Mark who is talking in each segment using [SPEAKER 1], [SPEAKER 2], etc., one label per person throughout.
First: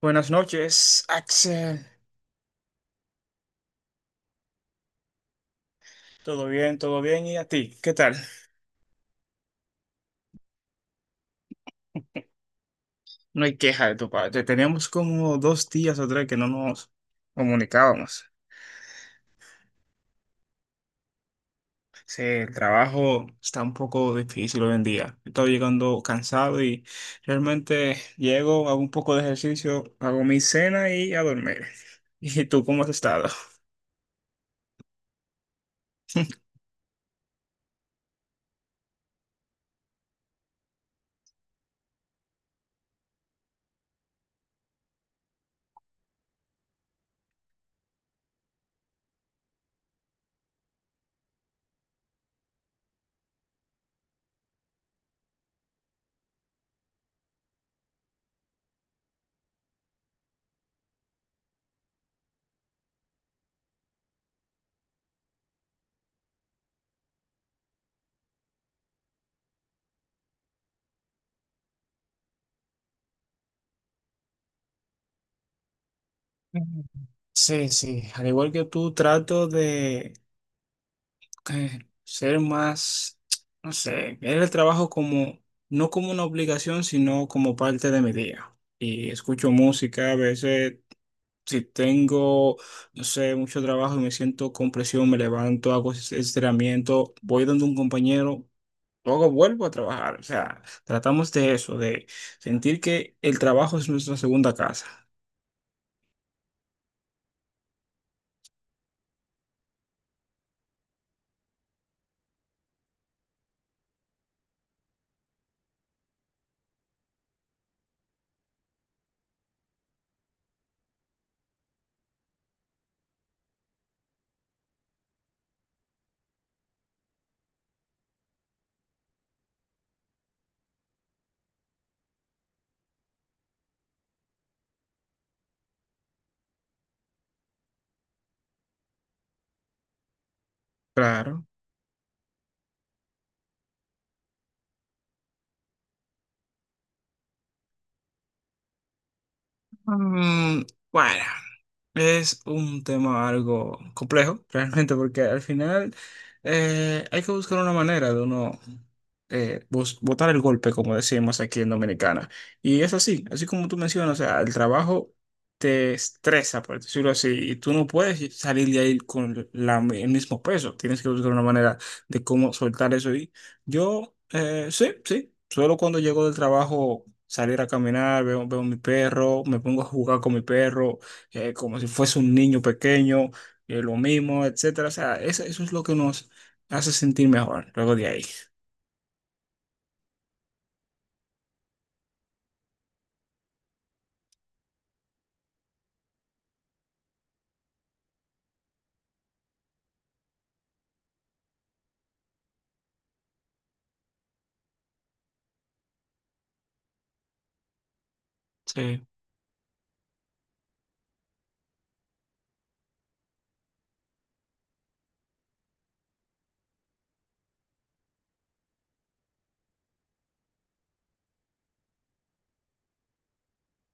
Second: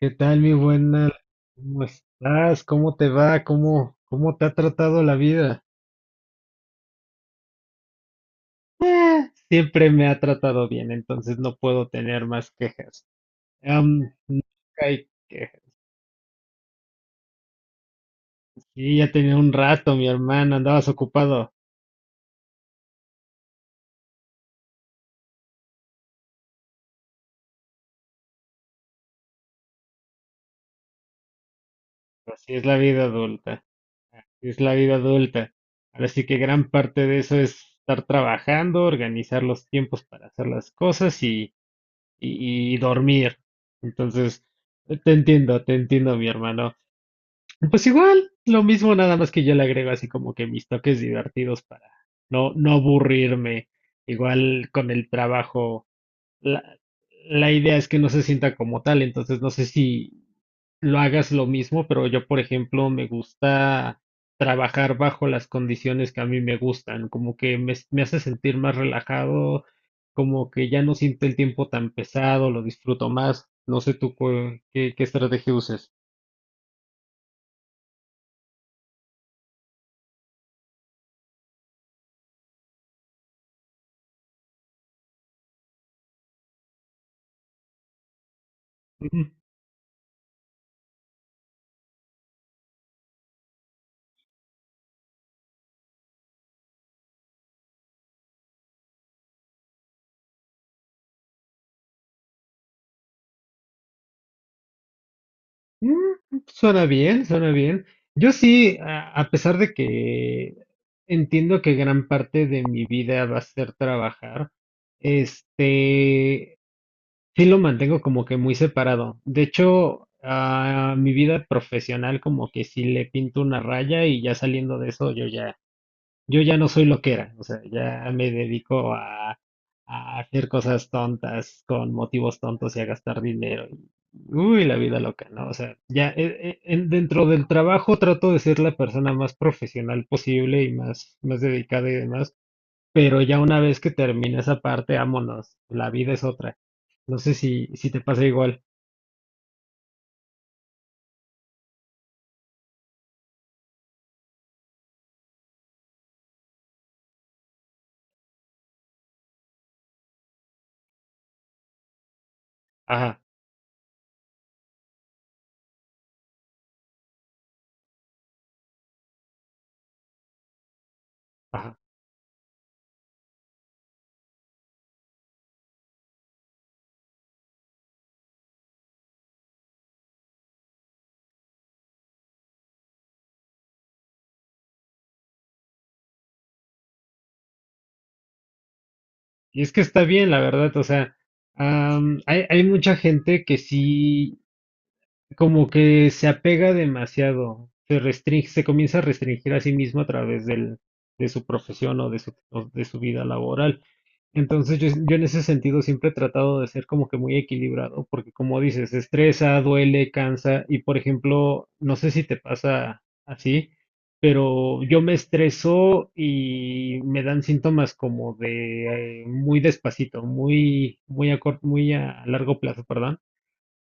[SPEAKER 1] ¿Qué
[SPEAKER 2] Buenas
[SPEAKER 1] tal, mi
[SPEAKER 2] noches,
[SPEAKER 1] buena? ¿Cómo
[SPEAKER 2] Axel.
[SPEAKER 1] estás? ¿Cómo te va? ¿Cómo te ha tratado la vida?
[SPEAKER 2] ¿Todo bien? ¿Todo bien? ¿Y a ti? ¿Qué tal?
[SPEAKER 1] Ah, siempre me ha tratado bien, entonces no puedo tener más quejas.
[SPEAKER 2] No hay queja de tu
[SPEAKER 1] Am, Nunca
[SPEAKER 2] parte. Teníamos
[SPEAKER 1] hay
[SPEAKER 2] como
[SPEAKER 1] quejas.
[SPEAKER 2] 2 días o 3 que no nos comunicábamos.
[SPEAKER 1] Sí, ya tenía un rato, mi hermana, andabas ocupado.
[SPEAKER 2] Sí, el trabajo está un poco difícil hoy en día. Estoy llegando cansado y realmente llego, hago un poco de ejercicio, hago mi cena y a dormir.
[SPEAKER 1] Pero
[SPEAKER 2] ¿Y
[SPEAKER 1] así es
[SPEAKER 2] tú
[SPEAKER 1] la
[SPEAKER 2] cómo has
[SPEAKER 1] vida
[SPEAKER 2] estado?
[SPEAKER 1] adulta, así es la vida adulta. Ahora sí que gran parte de eso es estar trabajando, organizar los tiempos para hacer las cosas y dormir. Entonces, te entiendo, mi hermano. Pues igual, lo mismo, nada más que yo le agrego así como que mis toques divertidos para no aburrirme. Igual con el trabajo, la, la idea es que no se sienta como tal, entonces no sé si lo hagas lo mismo, pero yo, por ejemplo, me gusta trabajar bajo las condiciones que a mí me gustan, como que me hace sentir más relajado, como que ya no siento el tiempo tan pesado, lo disfruto más. No sé tú qué estrategia uses.
[SPEAKER 2] Sí, sí, al igual que tú, trato de ser más, no sé, ver el trabajo como, no como una obligación, sino como parte de mi día. Y escucho música, a veces si tengo, no sé, mucho trabajo y me siento con presión, me levanto, hago estiramiento, voy donde un compañero. Luego vuelvo a trabajar, o sea, tratamos de eso, de sentir que el trabajo es nuestra segunda casa.
[SPEAKER 1] Suena bien, suena bien. Yo sí, a pesar de que entiendo que gran parte de mi vida va a ser trabajar, este, sí lo mantengo como que muy separado. De hecho, a mi vida profesional como que sí le pinto una raya y ya saliendo de eso yo ya no soy lo que era, o sea, ya me dedico a hacer cosas tontas con motivos tontos y a gastar dinero. Y, uy, la vida loca, ¿no? O sea, ya dentro del trabajo trato de ser la persona más profesional posible y más, más
[SPEAKER 2] Claro.
[SPEAKER 1] dedicada y demás, pero ya una vez que termina esa parte, vámonos, la vida es otra. No sé si te pasa igual.
[SPEAKER 2] Mm, bueno. Es un tema algo complejo, realmente, porque al final hay que buscar una manera de uno botar el golpe, como decimos aquí en Dominicana. Y es
[SPEAKER 1] Ajá,
[SPEAKER 2] así, así como tú mencionas, o sea, el trabajo te estresa, por decirlo así, y tú no puedes salir de ahí con el mismo peso. Tienes que buscar una
[SPEAKER 1] ajá.
[SPEAKER 2] manera de cómo soltar eso. Y yo, sí, sí, solo cuando llego del trabajo, salir a caminar, veo, veo a mi perro, me pongo a jugar con mi perro como si fuese un niño pequeño, lo mismo, etcétera. O sea, eso es lo que nos hace sentir mejor luego de ahí.
[SPEAKER 1] Y es que está bien, la verdad, o sea. Hay mucha gente que sí, como que se apega demasiado, se restringe, se comienza a restringir a sí mismo a través de su profesión o de su vida laboral. Entonces yo en ese sentido siempre he tratado de ser como que muy equilibrado, porque como dices,
[SPEAKER 2] Sí.
[SPEAKER 1] estresa, duele, cansa, y por ejemplo, no sé si te pasa así, pero yo me estreso y me dan síntomas como de muy despacito, muy a corto, muy a largo plazo, perdón.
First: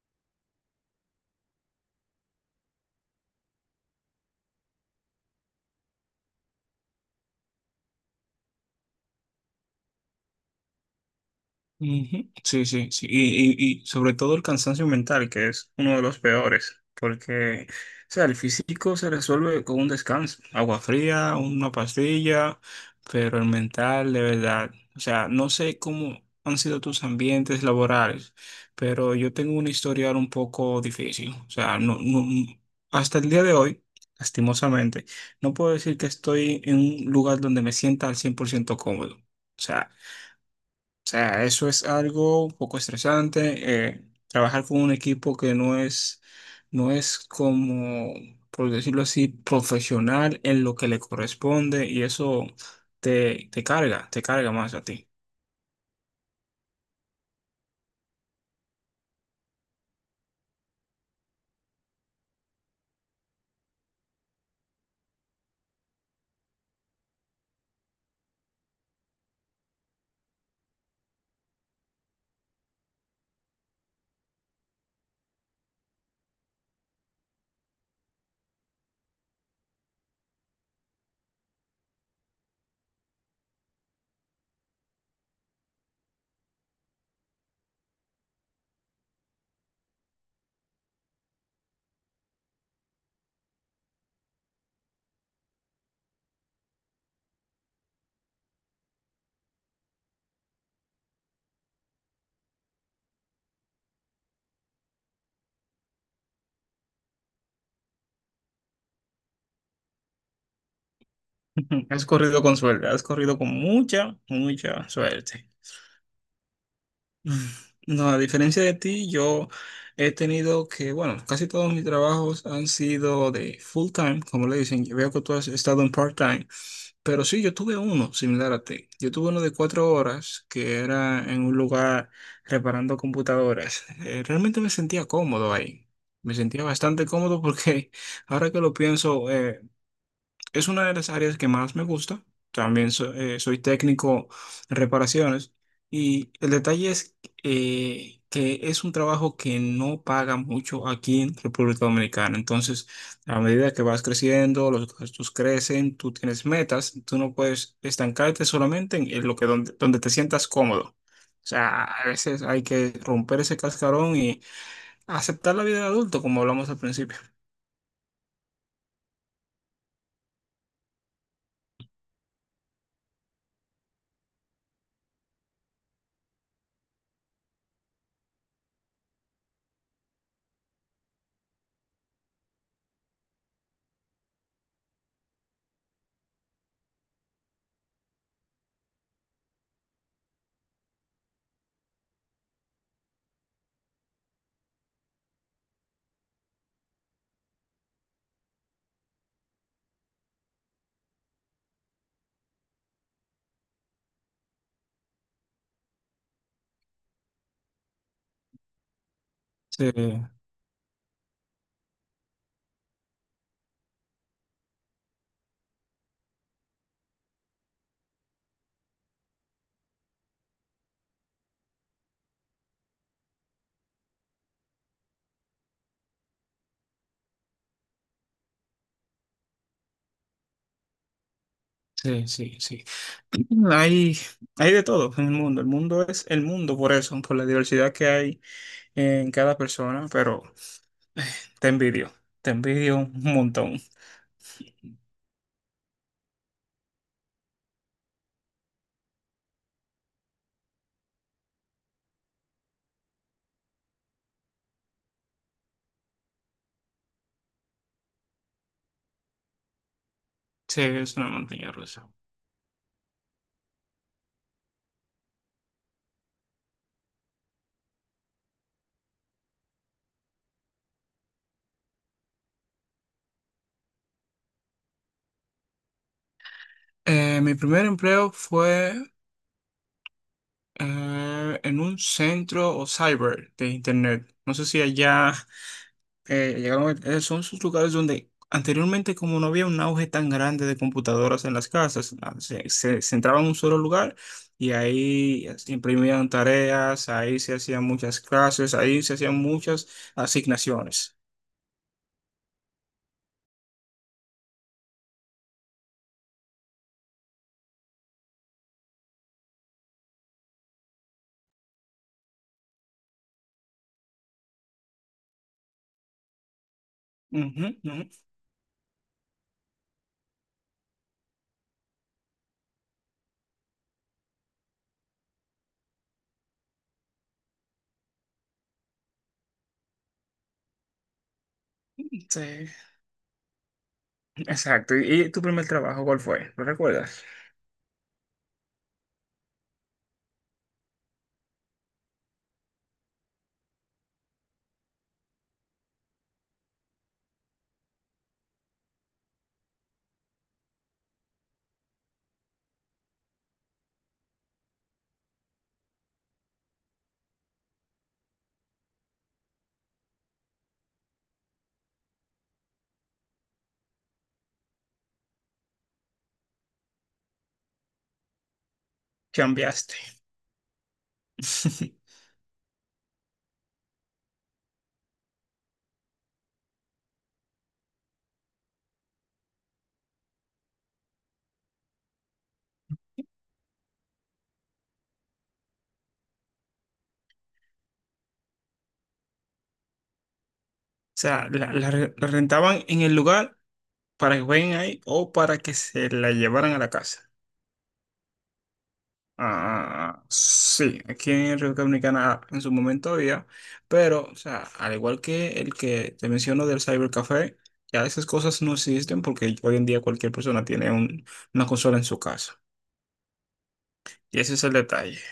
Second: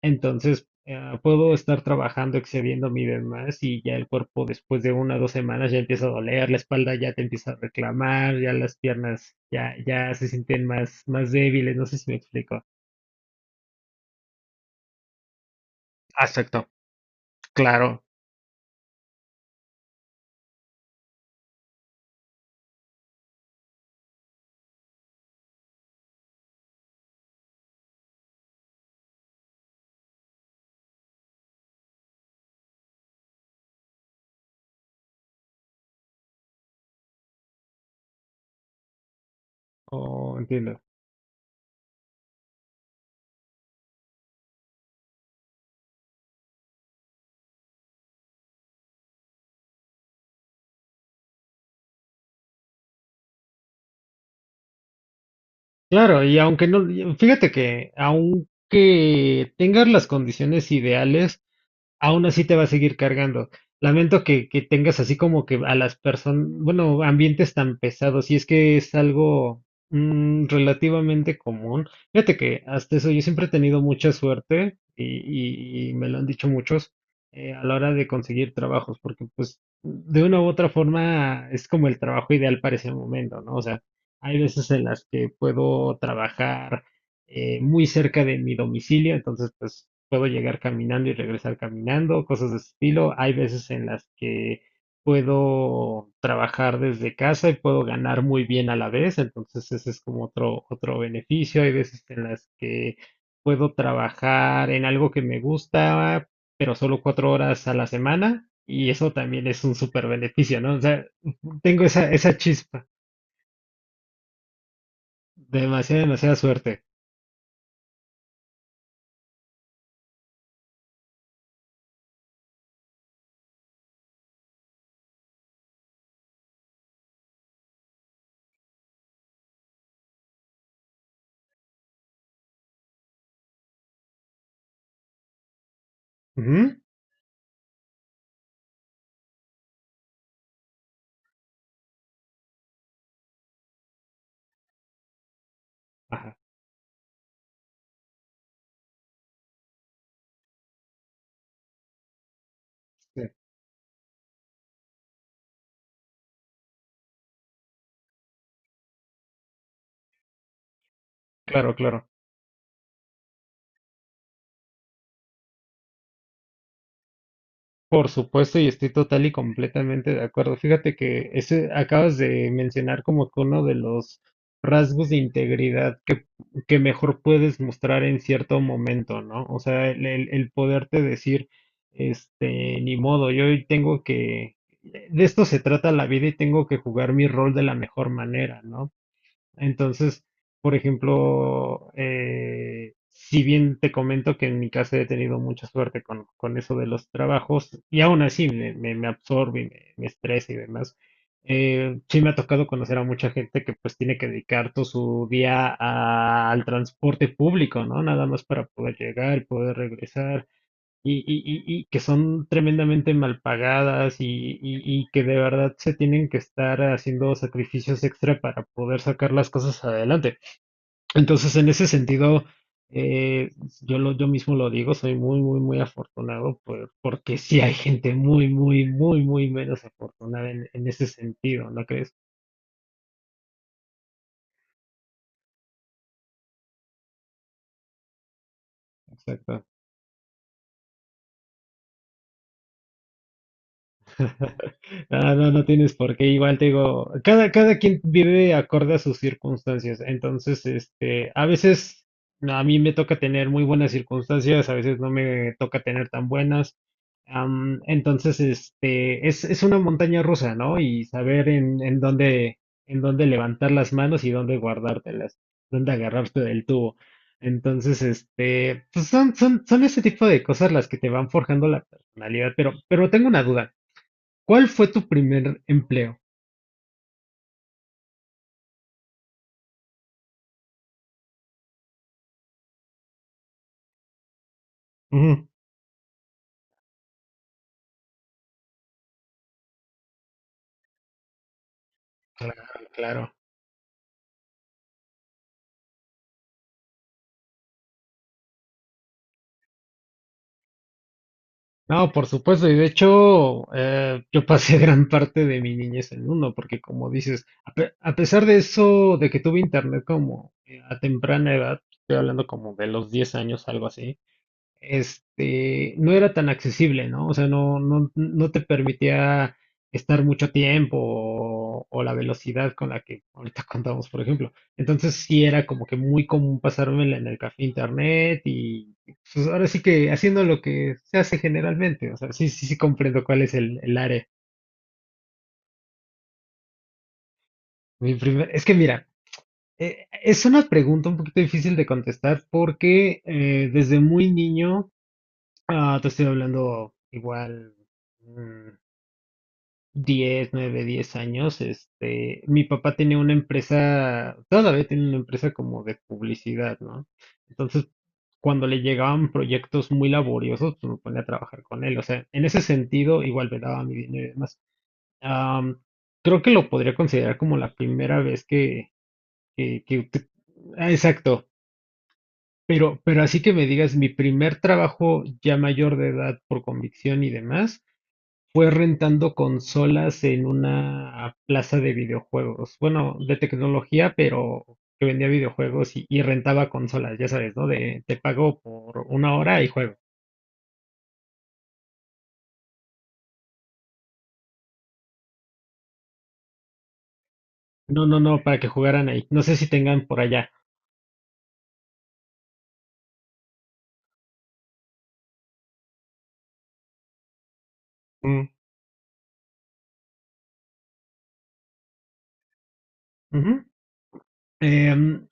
[SPEAKER 1] Entonces, puedo estar trabajando excediendo mi demás y ya el cuerpo después de 1 o 2 semanas ya empieza a doler, la espalda ya te empieza a reclamar, ya las piernas ya se sienten más, más débiles, no sé si me
[SPEAKER 2] Ujú.
[SPEAKER 1] explico.
[SPEAKER 2] Sí, sí, sí. Y sobre todo el cansancio mental, que es uno de los
[SPEAKER 1] Acepto,
[SPEAKER 2] peores, porque, o
[SPEAKER 1] claro.
[SPEAKER 2] sea, el físico se resuelve con un descanso, agua fría, una pastilla, pero el mental, de verdad, o sea, no sé cómo han sido tus ambientes laborales, pero yo tengo un historial un poco difícil, o sea, no, no, hasta el día de hoy, lastimosamente, no puedo decir que estoy en un lugar donde me sienta al 100% cómodo. O sea,
[SPEAKER 1] Oh, entiendo.
[SPEAKER 2] sea, eso es algo un poco estresante. Trabajar con un equipo que no es, no es como, por decirlo así, profesional en lo que le corresponde y eso te, te carga más a ti.
[SPEAKER 1] Claro, y aunque no, y fíjate que aunque tengas las condiciones ideales, aún así te va a seguir cargando. Lamento que tengas así como que a las personas, bueno, ambientes tan pesados, y es que es algo relativamente común. Fíjate que hasta eso yo siempre he tenido mucha suerte y me lo han dicho muchos a la hora de conseguir trabajos, porque pues de una u otra forma es como el trabajo ideal para ese momento, ¿no? O sea, hay veces en las que puedo trabajar muy cerca de mi domicilio, entonces pues puedo llegar caminando y regresar caminando, cosas de ese estilo. Hay veces en las que puedo trabajar desde casa y puedo ganar muy bien a la vez, entonces ese es como otro, otro beneficio. Hay veces en las que puedo trabajar en algo que me gusta, pero solo 4 horas a la semana y eso también es un súper beneficio, ¿no? O sea, tengo
[SPEAKER 2] Has
[SPEAKER 1] esa
[SPEAKER 2] corrido con
[SPEAKER 1] chispa,
[SPEAKER 2] suerte, has corrido con mucha, mucha suerte.
[SPEAKER 1] demasiada, demasiada suerte.
[SPEAKER 2] Mm. No, a diferencia de ti, yo he tenido que, bueno, casi todos mis trabajos han sido de full time, como le dicen. Yo veo que tú has estado en part time. Pero sí, yo tuve uno similar a ti. Yo tuve uno de 4 horas que era en un lugar reparando computadoras. Realmente me sentía cómodo ahí. Me sentía
[SPEAKER 1] Ujú.
[SPEAKER 2] bastante cómodo porque ahora que lo pienso, es una de las áreas que más me gusta. También soy técnico en reparaciones. Y
[SPEAKER 1] Ajá,
[SPEAKER 2] el detalle es que es un trabajo que no paga mucho aquí en República Dominicana. Entonces,
[SPEAKER 1] sí,
[SPEAKER 2] a medida que vas creciendo, los gastos crecen, tú tienes metas, tú no puedes estancarte solamente en lo que donde, donde te sientas cómodo. O
[SPEAKER 1] claro,
[SPEAKER 2] sea,
[SPEAKER 1] claro.
[SPEAKER 2] a veces hay que romper ese cascarón y aceptar la vida de adulto, como hablamos al principio.
[SPEAKER 1] Por supuesto, y estoy total y completamente de acuerdo. Fíjate que ese acabas de mencionar como que uno de los rasgos de integridad que mejor puedes mostrar en cierto momento, ¿no? O sea, el poderte decir, este, ni modo, yo hoy tengo que, de esto se trata la vida y tengo que jugar mi rol de la mejor manera, ¿no? Entonces, por ejemplo, si bien te comento que en mi caso he tenido mucha suerte con eso de los trabajos, y aún así me absorbe, y me estresa y demás, sí me ha tocado conocer a mucha gente que pues tiene que dedicar todo su día al transporte público, ¿no? Nada más para poder llegar y poder
[SPEAKER 2] Sí.
[SPEAKER 1] regresar y que son tremendamente mal pagadas y que de verdad se tienen que estar haciendo sacrificios extra para poder sacar las cosas adelante. Entonces, en ese sentido, eh, yo mismo lo digo, soy muy, muy, muy afortunado porque sí hay gente muy, muy, muy, muy menos afortunada en ese sentido, ¿no crees?
[SPEAKER 2] Sí, sí, sí. Hay, hay de todo en el mundo. El mundo es el mundo por eso, por la diversidad que hay en cada
[SPEAKER 1] Exacto.
[SPEAKER 2] persona, pero te envidio, te envidio un montón.
[SPEAKER 1] No, no, no tienes por qué. Igual te digo, cada quien vive acorde a sus circunstancias. Entonces, este, a veces no, a mí me toca tener muy buenas circunstancias, a veces no me toca tener tan buenas. Entonces, este, es, una montaña rusa, ¿no?
[SPEAKER 2] Sí,
[SPEAKER 1] Y
[SPEAKER 2] es una
[SPEAKER 1] saber
[SPEAKER 2] montaña
[SPEAKER 1] en, en
[SPEAKER 2] rusa.
[SPEAKER 1] dónde, en dónde levantar las manos y dónde guardártelas, dónde agarrarte del tubo. Entonces, este, pues son ese tipo de cosas las que te van forjando la personalidad. Pero tengo una duda. ¿Cuál fue tu primer empleo?
[SPEAKER 2] Mi primer empleo fue. En un centro o cyber de internet. No sé si allá
[SPEAKER 1] Ujú.
[SPEAKER 2] llegaron, son sus lugares donde anteriormente, como no había un auge tan grande de computadoras en las casas,
[SPEAKER 1] Claro,
[SPEAKER 2] se, se, se
[SPEAKER 1] claro.
[SPEAKER 2] entraba en un solo lugar y ahí se imprimían tareas, ahí se hacían muchas clases, ahí se hacían muchas asignaciones.
[SPEAKER 1] No, por supuesto, y de hecho, yo pasé gran parte de mi niñez en uno, porque como dices, a pesar de eso, de que tuve internet como a temprana edad, estoy hablando como de los 10 años, algo así, este, no era tan accesible, ¿no? O sea,
[SPEAKER 2] Ujú,
[SPEAKER 1] no,
[SPEAKER 2] ujú.
[SPEAKER 1] no, no te permitía estar mucho tiempo o la velocidad con la que ahorita contamos, por ejemplo. Entonces sí era como que muy común pasármela en el café internet y pues ahora sí que haciendo lo que se hace generalmente. O sea, sí, sí,
[SPEAKER 2] Sí,
[SPEAKER 1] sí comprendo cuál es el área.
[SPEAKER 2] exacto. ¿Y tu primer trabajo cuál fue? ¿Lo recuerdas?
[SPEAKER 1] Es que mira, es una pregunta un poquito difícil de contestar porque desde muy niño, te estoy hablando igual. mm, Diez 9 10 años, este, mi papá tenía una empresa, todavía tiene una empresa como de publicidad, ¿no? Entonces, cuando le llegaban proyectos muy laboriosos, pues me ponía a trabajar con él. O sea, en ese sentido, igual me daba mi dinero y demás. Am, creo que lo podría considerar como la primera vez que, que,
[SPEAKER 2] Cambiaste.
[SPEAKER 1] que ut- ah, exacto. Pero así que me digas, mi primer trabajo ya mayor de edad por convicción y demás. Fue rentando consolas en una plaza de videojuegos, bueno, de tecnología, pero que vendía videojuegos y rentaba consolas, ya sabes, ¿no? De te pago por 1 hora y juego.
[SPEAKER 2] O sea, la, la rentaban en el lugar para que jueguen ahí o para que se la llevaran a la casa.
[SPEAKER 1] No, no, no, para que jugaran ahí. No sé si tengan por
[SPEAKER 2] Ah,
[SPEAKER 1] allá.
[SPEAKER 2] sí, aquí en República Dominicana en su momento había, pero, o sea, al igual que el que te menciono del cybercafé, ya esas
[SPEAKER 1] Mm.
[SPEAKER 2] cosas no existen porque hoy en día cualquier persona tiene un- una consola en su casa.
[SPEAKER 1] Ujú.
[SPEAKER 2] Y ese es el detalle.
[SPEAKER 1] Em,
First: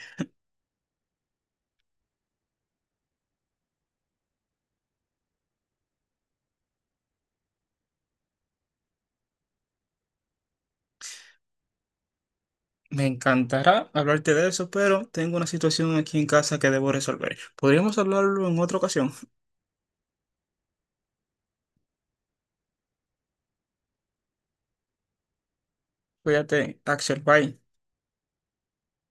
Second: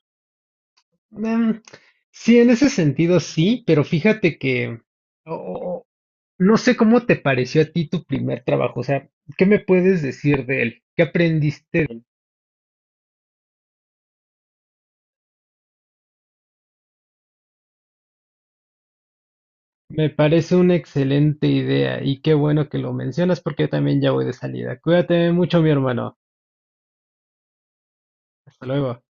[SPEAKER 1] em, sí, en ese sentido sí, pero fíjate que o- o- o, no sé cómo te pareció a ti tu primer trabajo, o sea, ¿qué me puedes decir de él? ¿Qué aprendiste?
[SPEAKER 2] Me encantará hablarte de eso, pero tengo una situación aquí en casa que debo resolver. Podríamos hablarlo en otra ocasión.
[SPEAKER 1] Me parece una excelente idea y qué bueno que lo mencionas porque yo también ya voy de salida. Cuídate mucho, mi hermano.
[SPEAKER 2] Cuídate, Axel, bye.
[SPEAKER 1] Hasta luego.